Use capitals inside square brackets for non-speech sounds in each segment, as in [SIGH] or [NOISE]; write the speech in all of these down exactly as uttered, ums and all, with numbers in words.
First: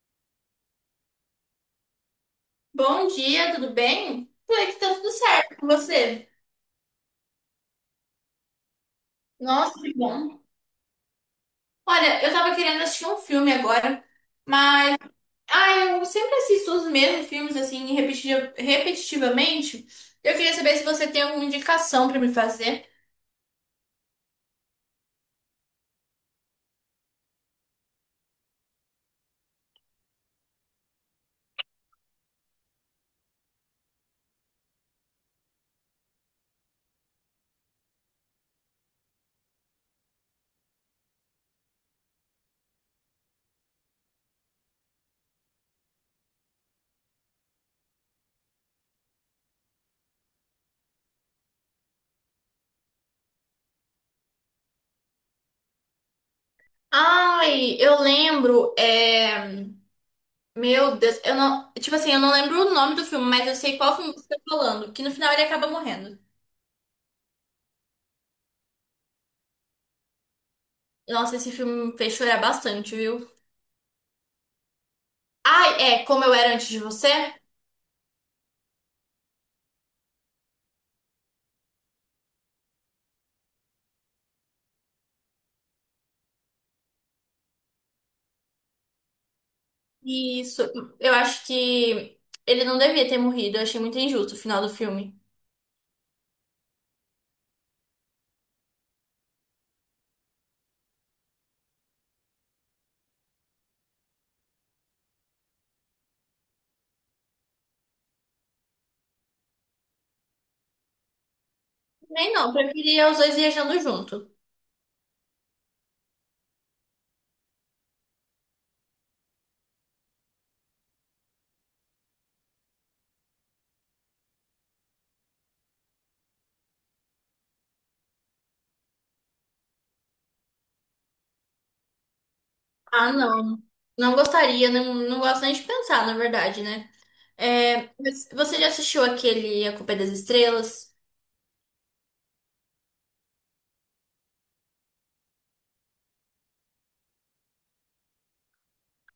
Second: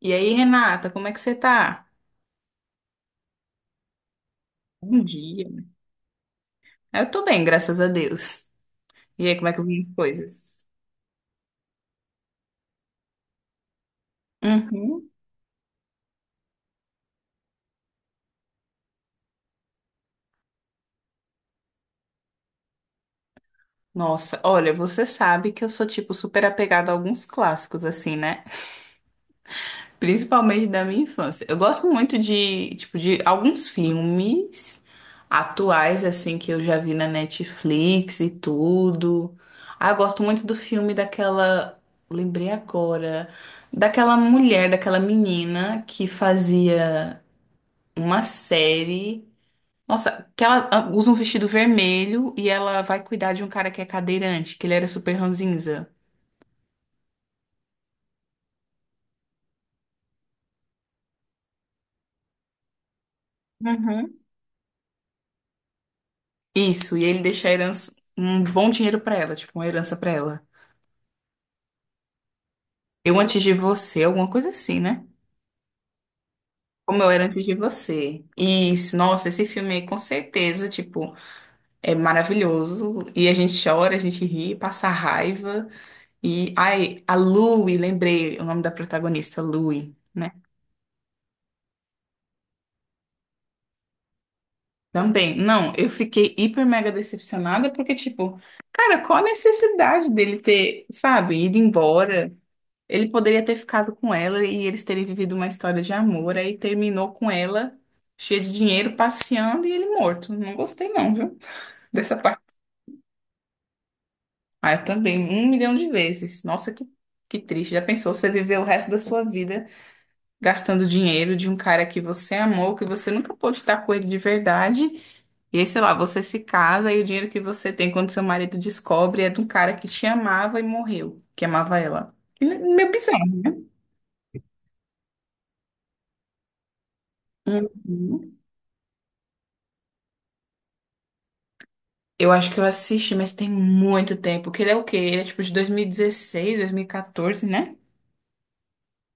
E aí, Renata, como é que você tá? Bom dia, tudo bem? Por aqui tá Bom tudo certo dia. com você? Eu tô bem, graças a Deus. E aí, como é que vão Nossa, as que bom. coisas? Olha, eu tava querendo assistir um filme agora, mas Uhum. ah, eu sempre assisto os mesmos filmes assim repetiti- repetitivamente. Eu queria saber se você tem alguma indicação pra me fazer. Nossa, olha, você sabe que eu sou, tipo, super apegada a alguns clássicos, assim, né? Principalmente da minha infância. Eu gosto muito de, tipo, de alguns filmes atuais, assim, que eu já vi na Netflix e tudo. Ah, eu gosto muito do filme daquela. Lembrei agora. Daquela mulher, daquela menina que fazia. uma série. Nossa, que ela ah, usa um vestido vermelho e ela vai cuidar de um cara que é cadeirante, que ele era super ranzinza. Ai, eu lembro, é... Meu Deus, eu não, tipo assim, eu não lembro o nome do filme, mas eu sei qual filme Uhum. você tá falando, que no final ele acaba morrendo. Isso, e ele deixa a herança, um bom dinheiro pra ela, tipo, uma herança pra ela. Nossa, esse filme me fez chorar bastante, Eu viu? antes de você, alguma coisa assim, né? Ai, é Como Eu Era Antes de Como Você? Eu Era Antes de Você. Isso, nossa, esse filme aí, com certeza, tipo, é maravilhoso. E a gente chora, a gente ri, passa raiva. E, ai, a Louie, lembrei o nome da protagonista, Louie. né? Isso, eu acho que ele não devia ter morrido, eu achei muito injusto o final do filme. Também, não, eu fiquei hiper mega decepcionada porque, tipo, cara, qual a necessidade dele ter, sabe, ido embora? Ele poderia ter ficado com ela e eles terem vivido uma história de amor, aí terminou com ela, cheia de dinheiro, passeando e ele morto. Não gostei, não, viu? [LAUGHS] Dessa Nem parte. não, preferia os dois viajando junto. Ah, eu também, um milhão de vezes. Nossa, que, que triste. Já pensou você viver o resto da sua vida? Gastando dinheiro de um cara que você amou, que você nunca pôde estar com ele de verdade. E aí, sei lá, você se casa e o dinheiro que você tem quando seu marido descobre é de um cara que te amava e morreu, que amava ela. E ne- Meio Ah, bizarro. não. Não gostaria, não, não gosto nem de pensar, na verdade, né? É, mas Uhum. você já assistiu aquele A Culpa é das Estrelas? Eu acho que eu assisti, mas tem muito tempo. Que ele é o quê? Ele é tipo de dois dois mil mil e dezesseis dois mil e dois mil e quatorze, né?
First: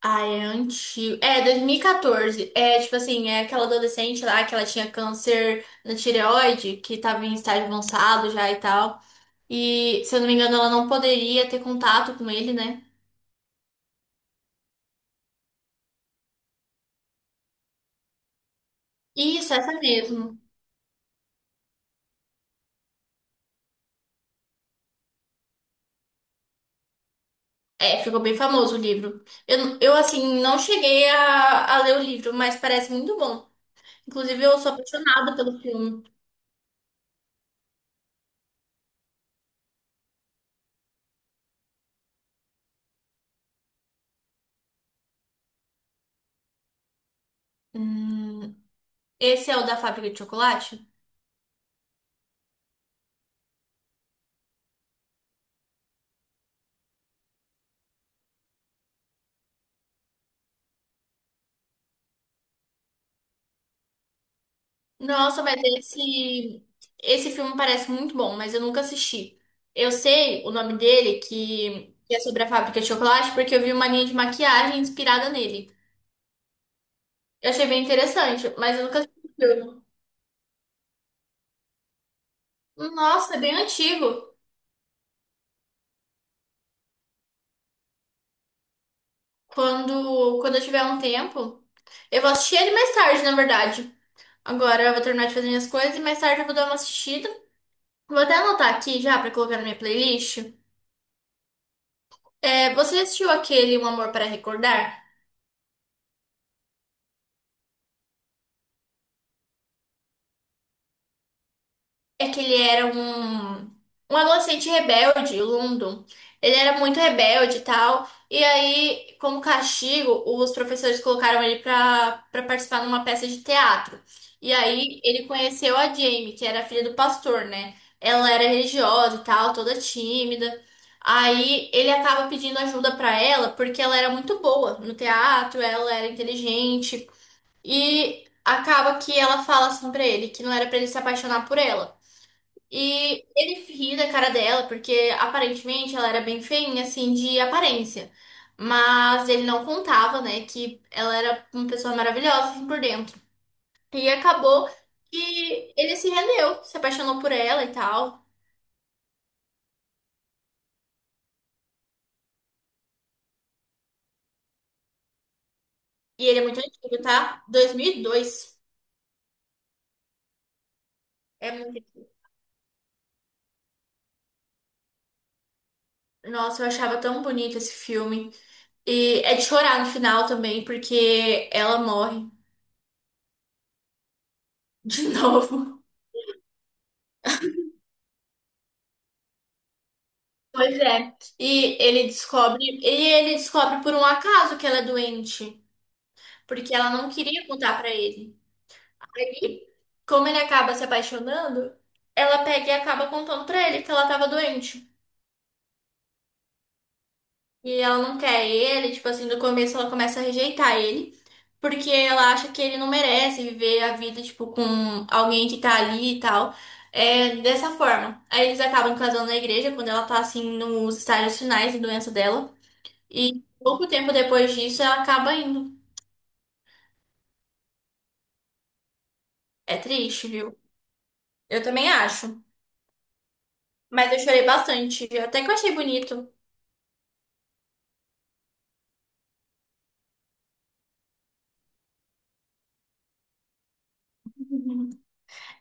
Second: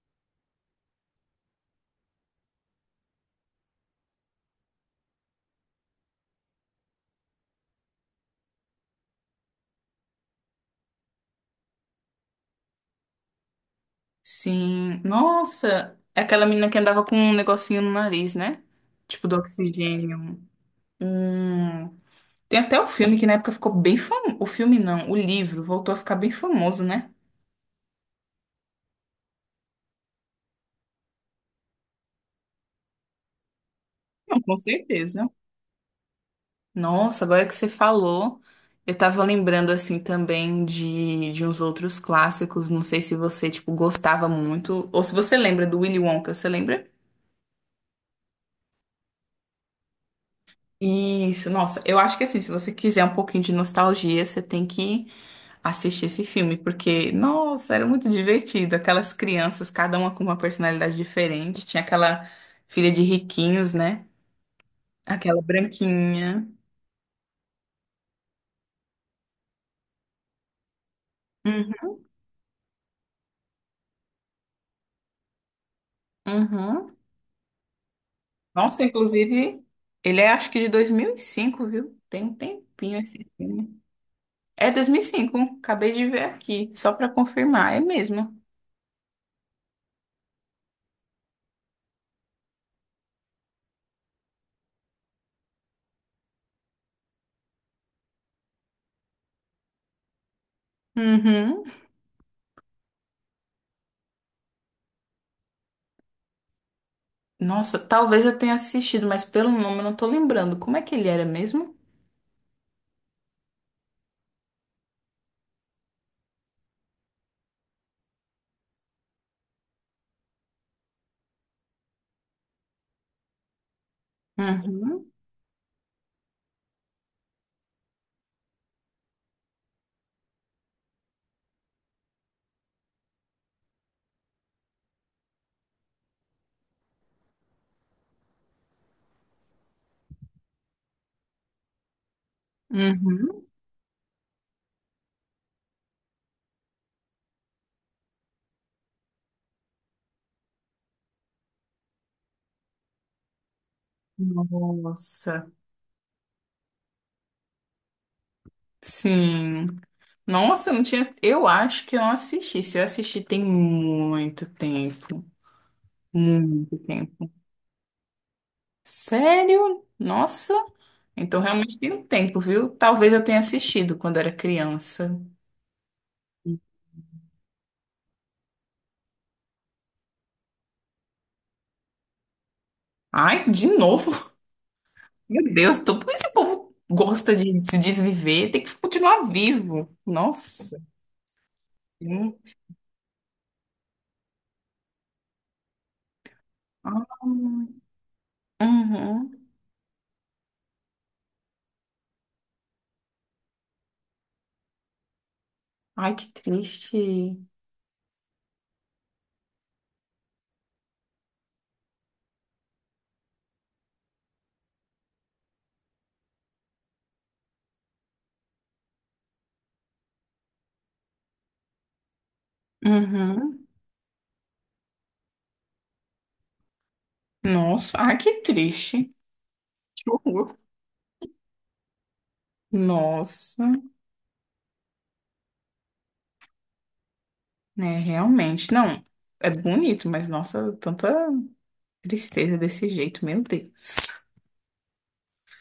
Ah, é antigo. É, dois mil e quatorze. É, tipo assim, é aquela adolescente lá que ela tinha câncer na tireoide, que tava em estágio avançado já e tal. E, se eu não me engano, ela não poderia ter contato com ele, né? Sim. Nossa, é aquela menina que andava com um negocinho no nariz, né? Tipo do Isso, essa mesmo. oxigênio. Hum. Tem até um filme que na época ficou bem famoso. O filme não, o livro voltou a ficar bem famoso, né? É, ficou bem famoso o livro. Eu, eu assim, não cheguei a, a ler o livro, mas parece muito bom. Não, Inclusive, com eu sou certeza. apaixonada pelo filme. Nossa, agora que você falou, eu tava lembrando assim também de, de uns outros clássicos. Não sei se você, tipo, gostava muito. Ou se você lembra do Willy Wonka, você lembra? Hum, esse é o da Fábrica de Chocolate? Isso, nossa, eu acho que assim, se você quiser um pouquinho de nostalgia, você tem que assistir esse filme, porque, nossa, era muito divertido. Aquelas crianças, cada uma com uma personalidade diferente. Tinha aquela filha de riquinhos, né? Aquela Nossa, mas branquinha. esse, esse filme parece muito bom, mas eu nunca assisti. Eu sei o nome dele, Uhum. que que é sobre a Fábrica de Chocolate, porque eu vi uma linha de maquiagem inspirada nele. Uhum. Eu achei bem interessante, mas Nossa, eu nunca assisti o inclusive, filme. ele é acho que de dois mil e cinco viu? Tem um tempinho esse Nossa, é bem filme. antigo. É dois mil e cinco acabei de ver aqui, só pra confirmar, é mesmo. Quando, quando eu tiver um tempo, eu vou assistir ele mais tarde, na verdade. Agora eu vou terminar de fazer minhas coisas e mais tarde eu vou dar uma assistida. Vou até anotar aqui já pra colocar na minha playlist. Uhum. É, você já assistiu aquele Um Amor para Recordar? Nossa, talvez eu tenha assistido, mas pelo nome eu não tô lembrando. Como é que ele era mesmo? É que ele era um, um adolescente rebelde, o London. Ele era muito rebelde e tal. E aí, como castigo, os professores colocaram ele pra, pra participar numa peça de teatro. E aí, Uhum. ele conheceu a Jamie, que era a filha do pastor, né? Ela era religiosa e tal, toda tímida. Aí ele acaba pedindo ajuda pra ela porque ela era muito boa no teatro, ela era inteligente e acaba que ela fala assim pra ele que não era pra ele se apaixonar por ela. E Uhum. ele ri da cara dela, porque aparentemente ela era bem feinha, assim, de aparência. Mas ele não contava, né, que ela era uma pessoa maravilhosa, assim, por dentro. E acabou Nossa, que ele se rendeu, se apaixonou por ela e tal. sim. Nossa, eu não tinha. Eu acho que eu não assisti. Se eu assisti, tem muito tempo. E ele é muito Muito antigo, tempo. tá? dois mil e dois. Sério? Nossa. Então É muito realmente tem um antigo. tempo, viu? Talvez eu tenha assistido quando era criança. Nossa, eu achava tão bonito esse filme. E é de chorar no final também, porque ela morre Ai, de novo? de [LAUGHS] [LAUGHS] Meu Deus, novo. tô... por que esse povo gosta de se desviver? Tem que continuar vivo. Pois Nossa. é. E ele Hum. descobre, e ele descobre por um acaso que ela é doente, porque ela não Ah, queria contar pra ele. uhum. Aí, como ele acaba se apaixonando, ela pega e acaba contando pra ele que ela tava doente. Ai, que triste. E ela não quer ele, tipo assim, no começo ela começa a rejeitar ele, porque ela acha que ele não merece viver a vida, tipo, com alguém que tá ali e tal. É dessa forma. Aí eles acabam casando na igreja quando ela tá assim nos estágios finais de doença dela. E Uhum. pouco tempo depois disso ela acaba indo. Nossa, ai, que triste. É Que triste, horror. viu? Eu também acho. Nossa, Mas eu chorei bastante. Até que eu achei bonito. né, realmente. Não, é bonito, mas nossa, tanta tristeza desse jeito, meu Deus. [LAUGHS]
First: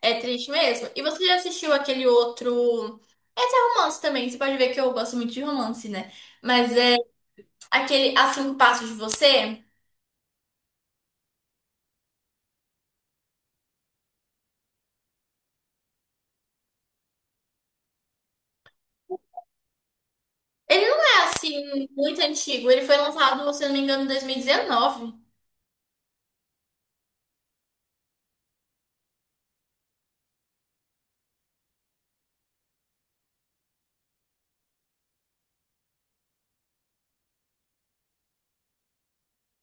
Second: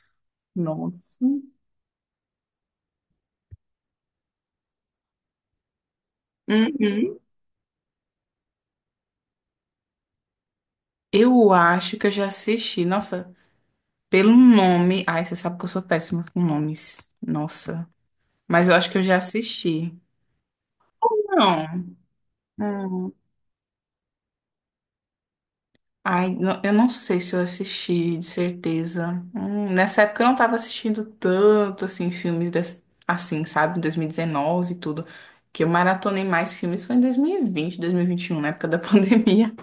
É triste mesmo. E Nossa. você já assistiu aquele outro. Esse é romance também. Você pode ver que eu gosto muito de romance, né? Mas é Uhum. aquele A Cinco Passos de Você. Eu acho que eu já assisti. Nossa, pelo nome. Ai, você sabe que eu sou péssima com nomes. Nossa. Mas eu acho que eu já assisti. Ele não é assim Não. muito antigo. Ele foi Hum. lançado, se eu não me engano, em dois mil e dezenove. Ai, não- eu não sei se eu assisti, de certeza. Hum, nessa época eu não tava assistindo tanto, assim, filmes des- assim, sabe? Em dois mil e dezenove e dezenove e tudo. Que eu maratonei mais filmes foi em dois mil e vinte, dois mil e vinte e um, na época da [LAUGHS] pandemia.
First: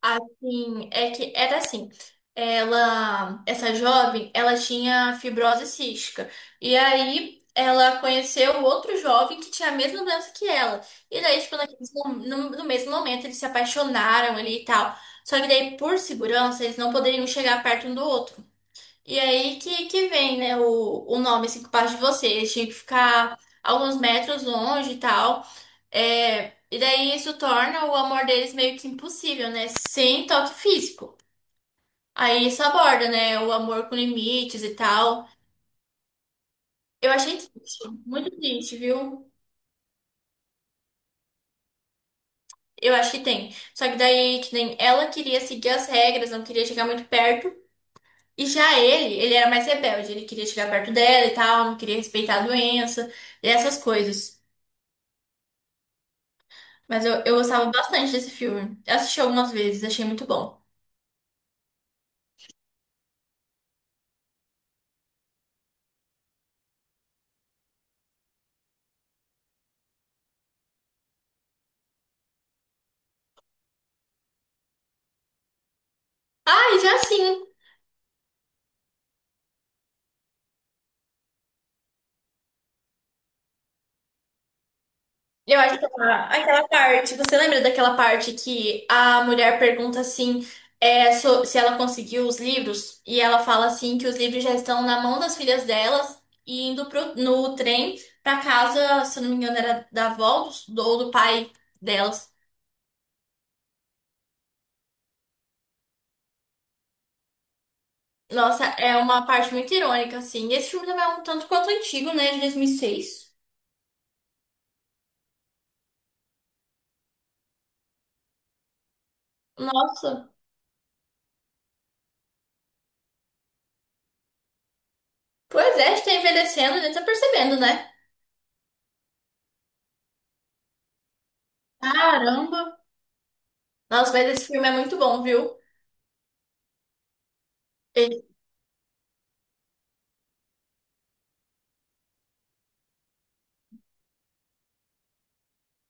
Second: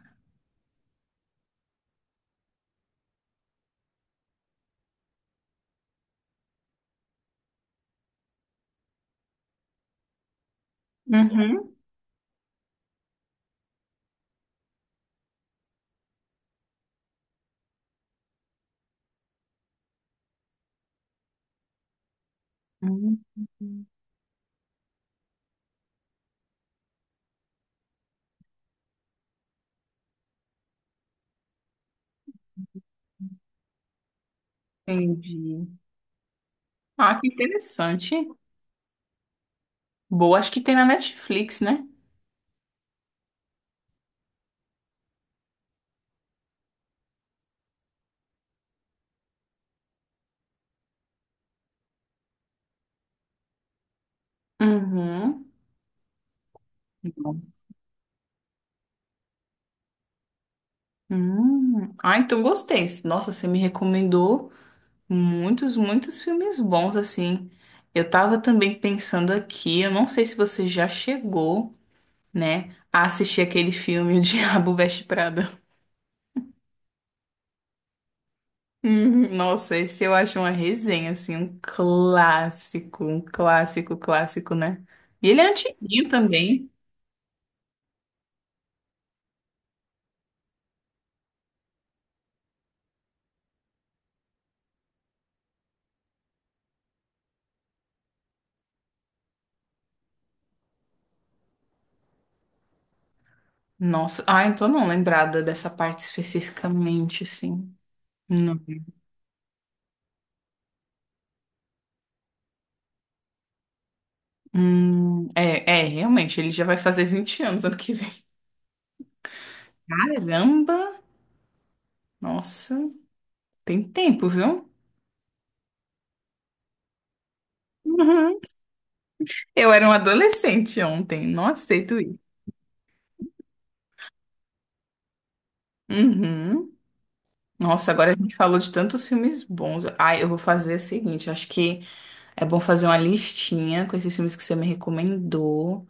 Assim, é que era assim. Ela, essa jovem, ela tinha fibrose cística. E aí ela conheceu outro jovem que tinha a mesma doença que ela. E daí, tipo, Uhum. naqueles mom- no, no mesmo momento, eles se apaixonaram ali e tal. Só que daí, por segurança, eles não poderiam chegar perto um do outro. E aí que, que vem, né, o, o nome, assim, que passa de você. Eles tinham que ficar Hum, alguns metros longe e tal. É, e daí isso torna o amor deles meio que impossível, né? Sem toque físico. Aí isso aborda, né? O amor com limites e tal. Entendi. Eu Ah, que achei triste, interessante. muito triste, viu? Boa, acho que tem na Netflix, né? Eu acho que tem. Só que daí, que nem ela queria seguir as regras, não queria chegar muito perto. E já ele, ele era mais rebelde, ele queria chegar perto dela e tal, não queria respeitar a doença, e essas coisas. Uhum. Mas eu, eu Nossa. gostava bastante desse filme. Eu assisti algumas vezes, achei muito bom. Hum. Ah, então gostei. Nossa, você me recomendou muitos, muitos filmes bons, assim. Eu tava também pensando aqui, eu não sei se você já chegou, né, a assistir aquele filme O Diabo Veste Prada. Ah, e já sim. Hum, Nossa, esse eu acho uma resenha, assim, um clássico, um clássico, clássico, né? E ele é Eu acho que antiguinho aquela, também. aquela parte, você lembra daquela parte que a mulher pergunta assim, é, so- se ela conseguiu os livros, e ela fala assim que os livros já estão na mão das filhas delas e indo pro, no trem pra casa, se eu não me engano, era da avó do- ou do pai delas. Nossa, ah, então não lembrada dessa parte especificamente, assim. Não. Nossa, é uma parte muito irônica, assim. Esse filme também é um tanto quanto antigo, né? De dois mil e seis. Hum, é, é, realmente, ele já vai fazer vinte anos ano que vem. Nossa. Caramba! Nossa, tem tempo, viu? Pois é, a gente tá envelhecendo, a gente tá percebendo, né? Uhum. Eu era um adolescente ontem, não aceito isso. Caramba. Nossa, mas esse filme é muito bom, viu? Uhum. Nossa, agora a gente falou de tantos filmes bons. Ah, eu vou fazer o seguinte, eu acho que é bom fazer uma listinha com esses filmes que você me recomendou.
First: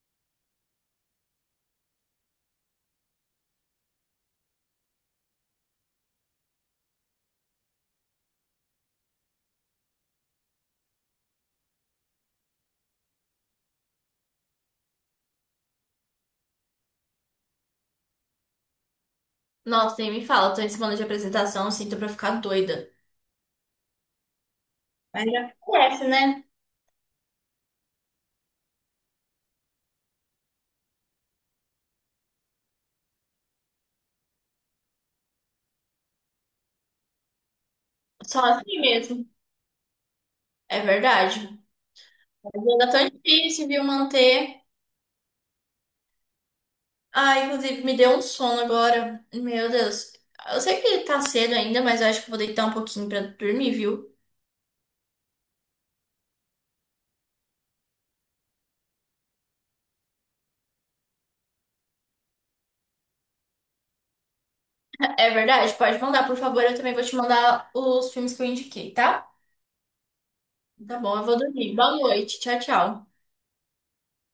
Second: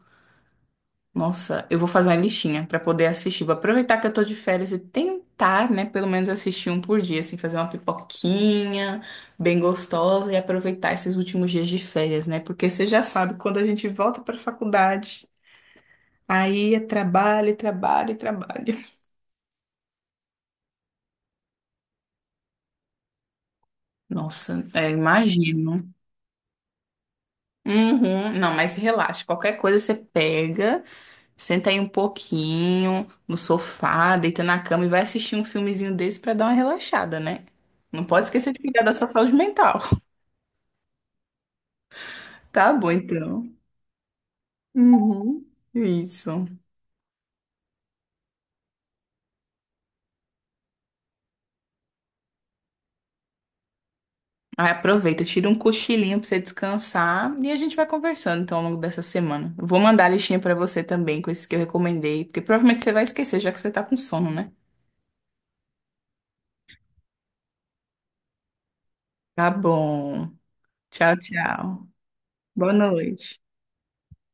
Nossa, eu vou fazer uma listinha pra poder assistir. Vou aproveitar que eu tô de férias e tentar, né, pelo menos assistir um por dia, assim, fazer uma pipoquinha bem gostosa e aproveitar esses últimos dias de férias, né? Porque você já sabe, quando a gente volta pra faculdade, aí é trabalho, trabalho, trabalho. Nossa, nem me fala, tô em semana de apresentação, assim, tô pra ficar doida. Nossa, é, Mas já imagino. conhece, né? Uhum. Não, mas relaxa, qualquer coisa você pega. Senta aí um pouquinho no sofá, deita na cama e vai assistir um filmezinho desse pra dar uma relaxada, né? Não pode Só esquecer de assim cuidar da sua mesmo. saúde mental. [LAUGHS] É verdade. Mas Tá bom, ainda tão então. difícil, viu, manter. Uhum. Isso. Ah, inclusive, me deu um sono agora. Meu Deus. Eu sei que tá cedo ainda, mas eu acho que eu vou deitar um pouquinho pra dormir, viu? Aí aproveita, tira um cochilinho pra você descansar e a gente vai conversando então ao longo dessa semana. Eu vou mandar a listinha pra você também com esses que eu recomendei, porque provavelmente você vai esquecer já que você tá com sono, né? É verdade, pode mandar, por favor. Eu também vou te mandar os filmes que eu indiquei, tá? Tá bom. Tá Tchau, bom, eu vou dormir. tchau. Boa noite. Tchau, Boa tchau. noite.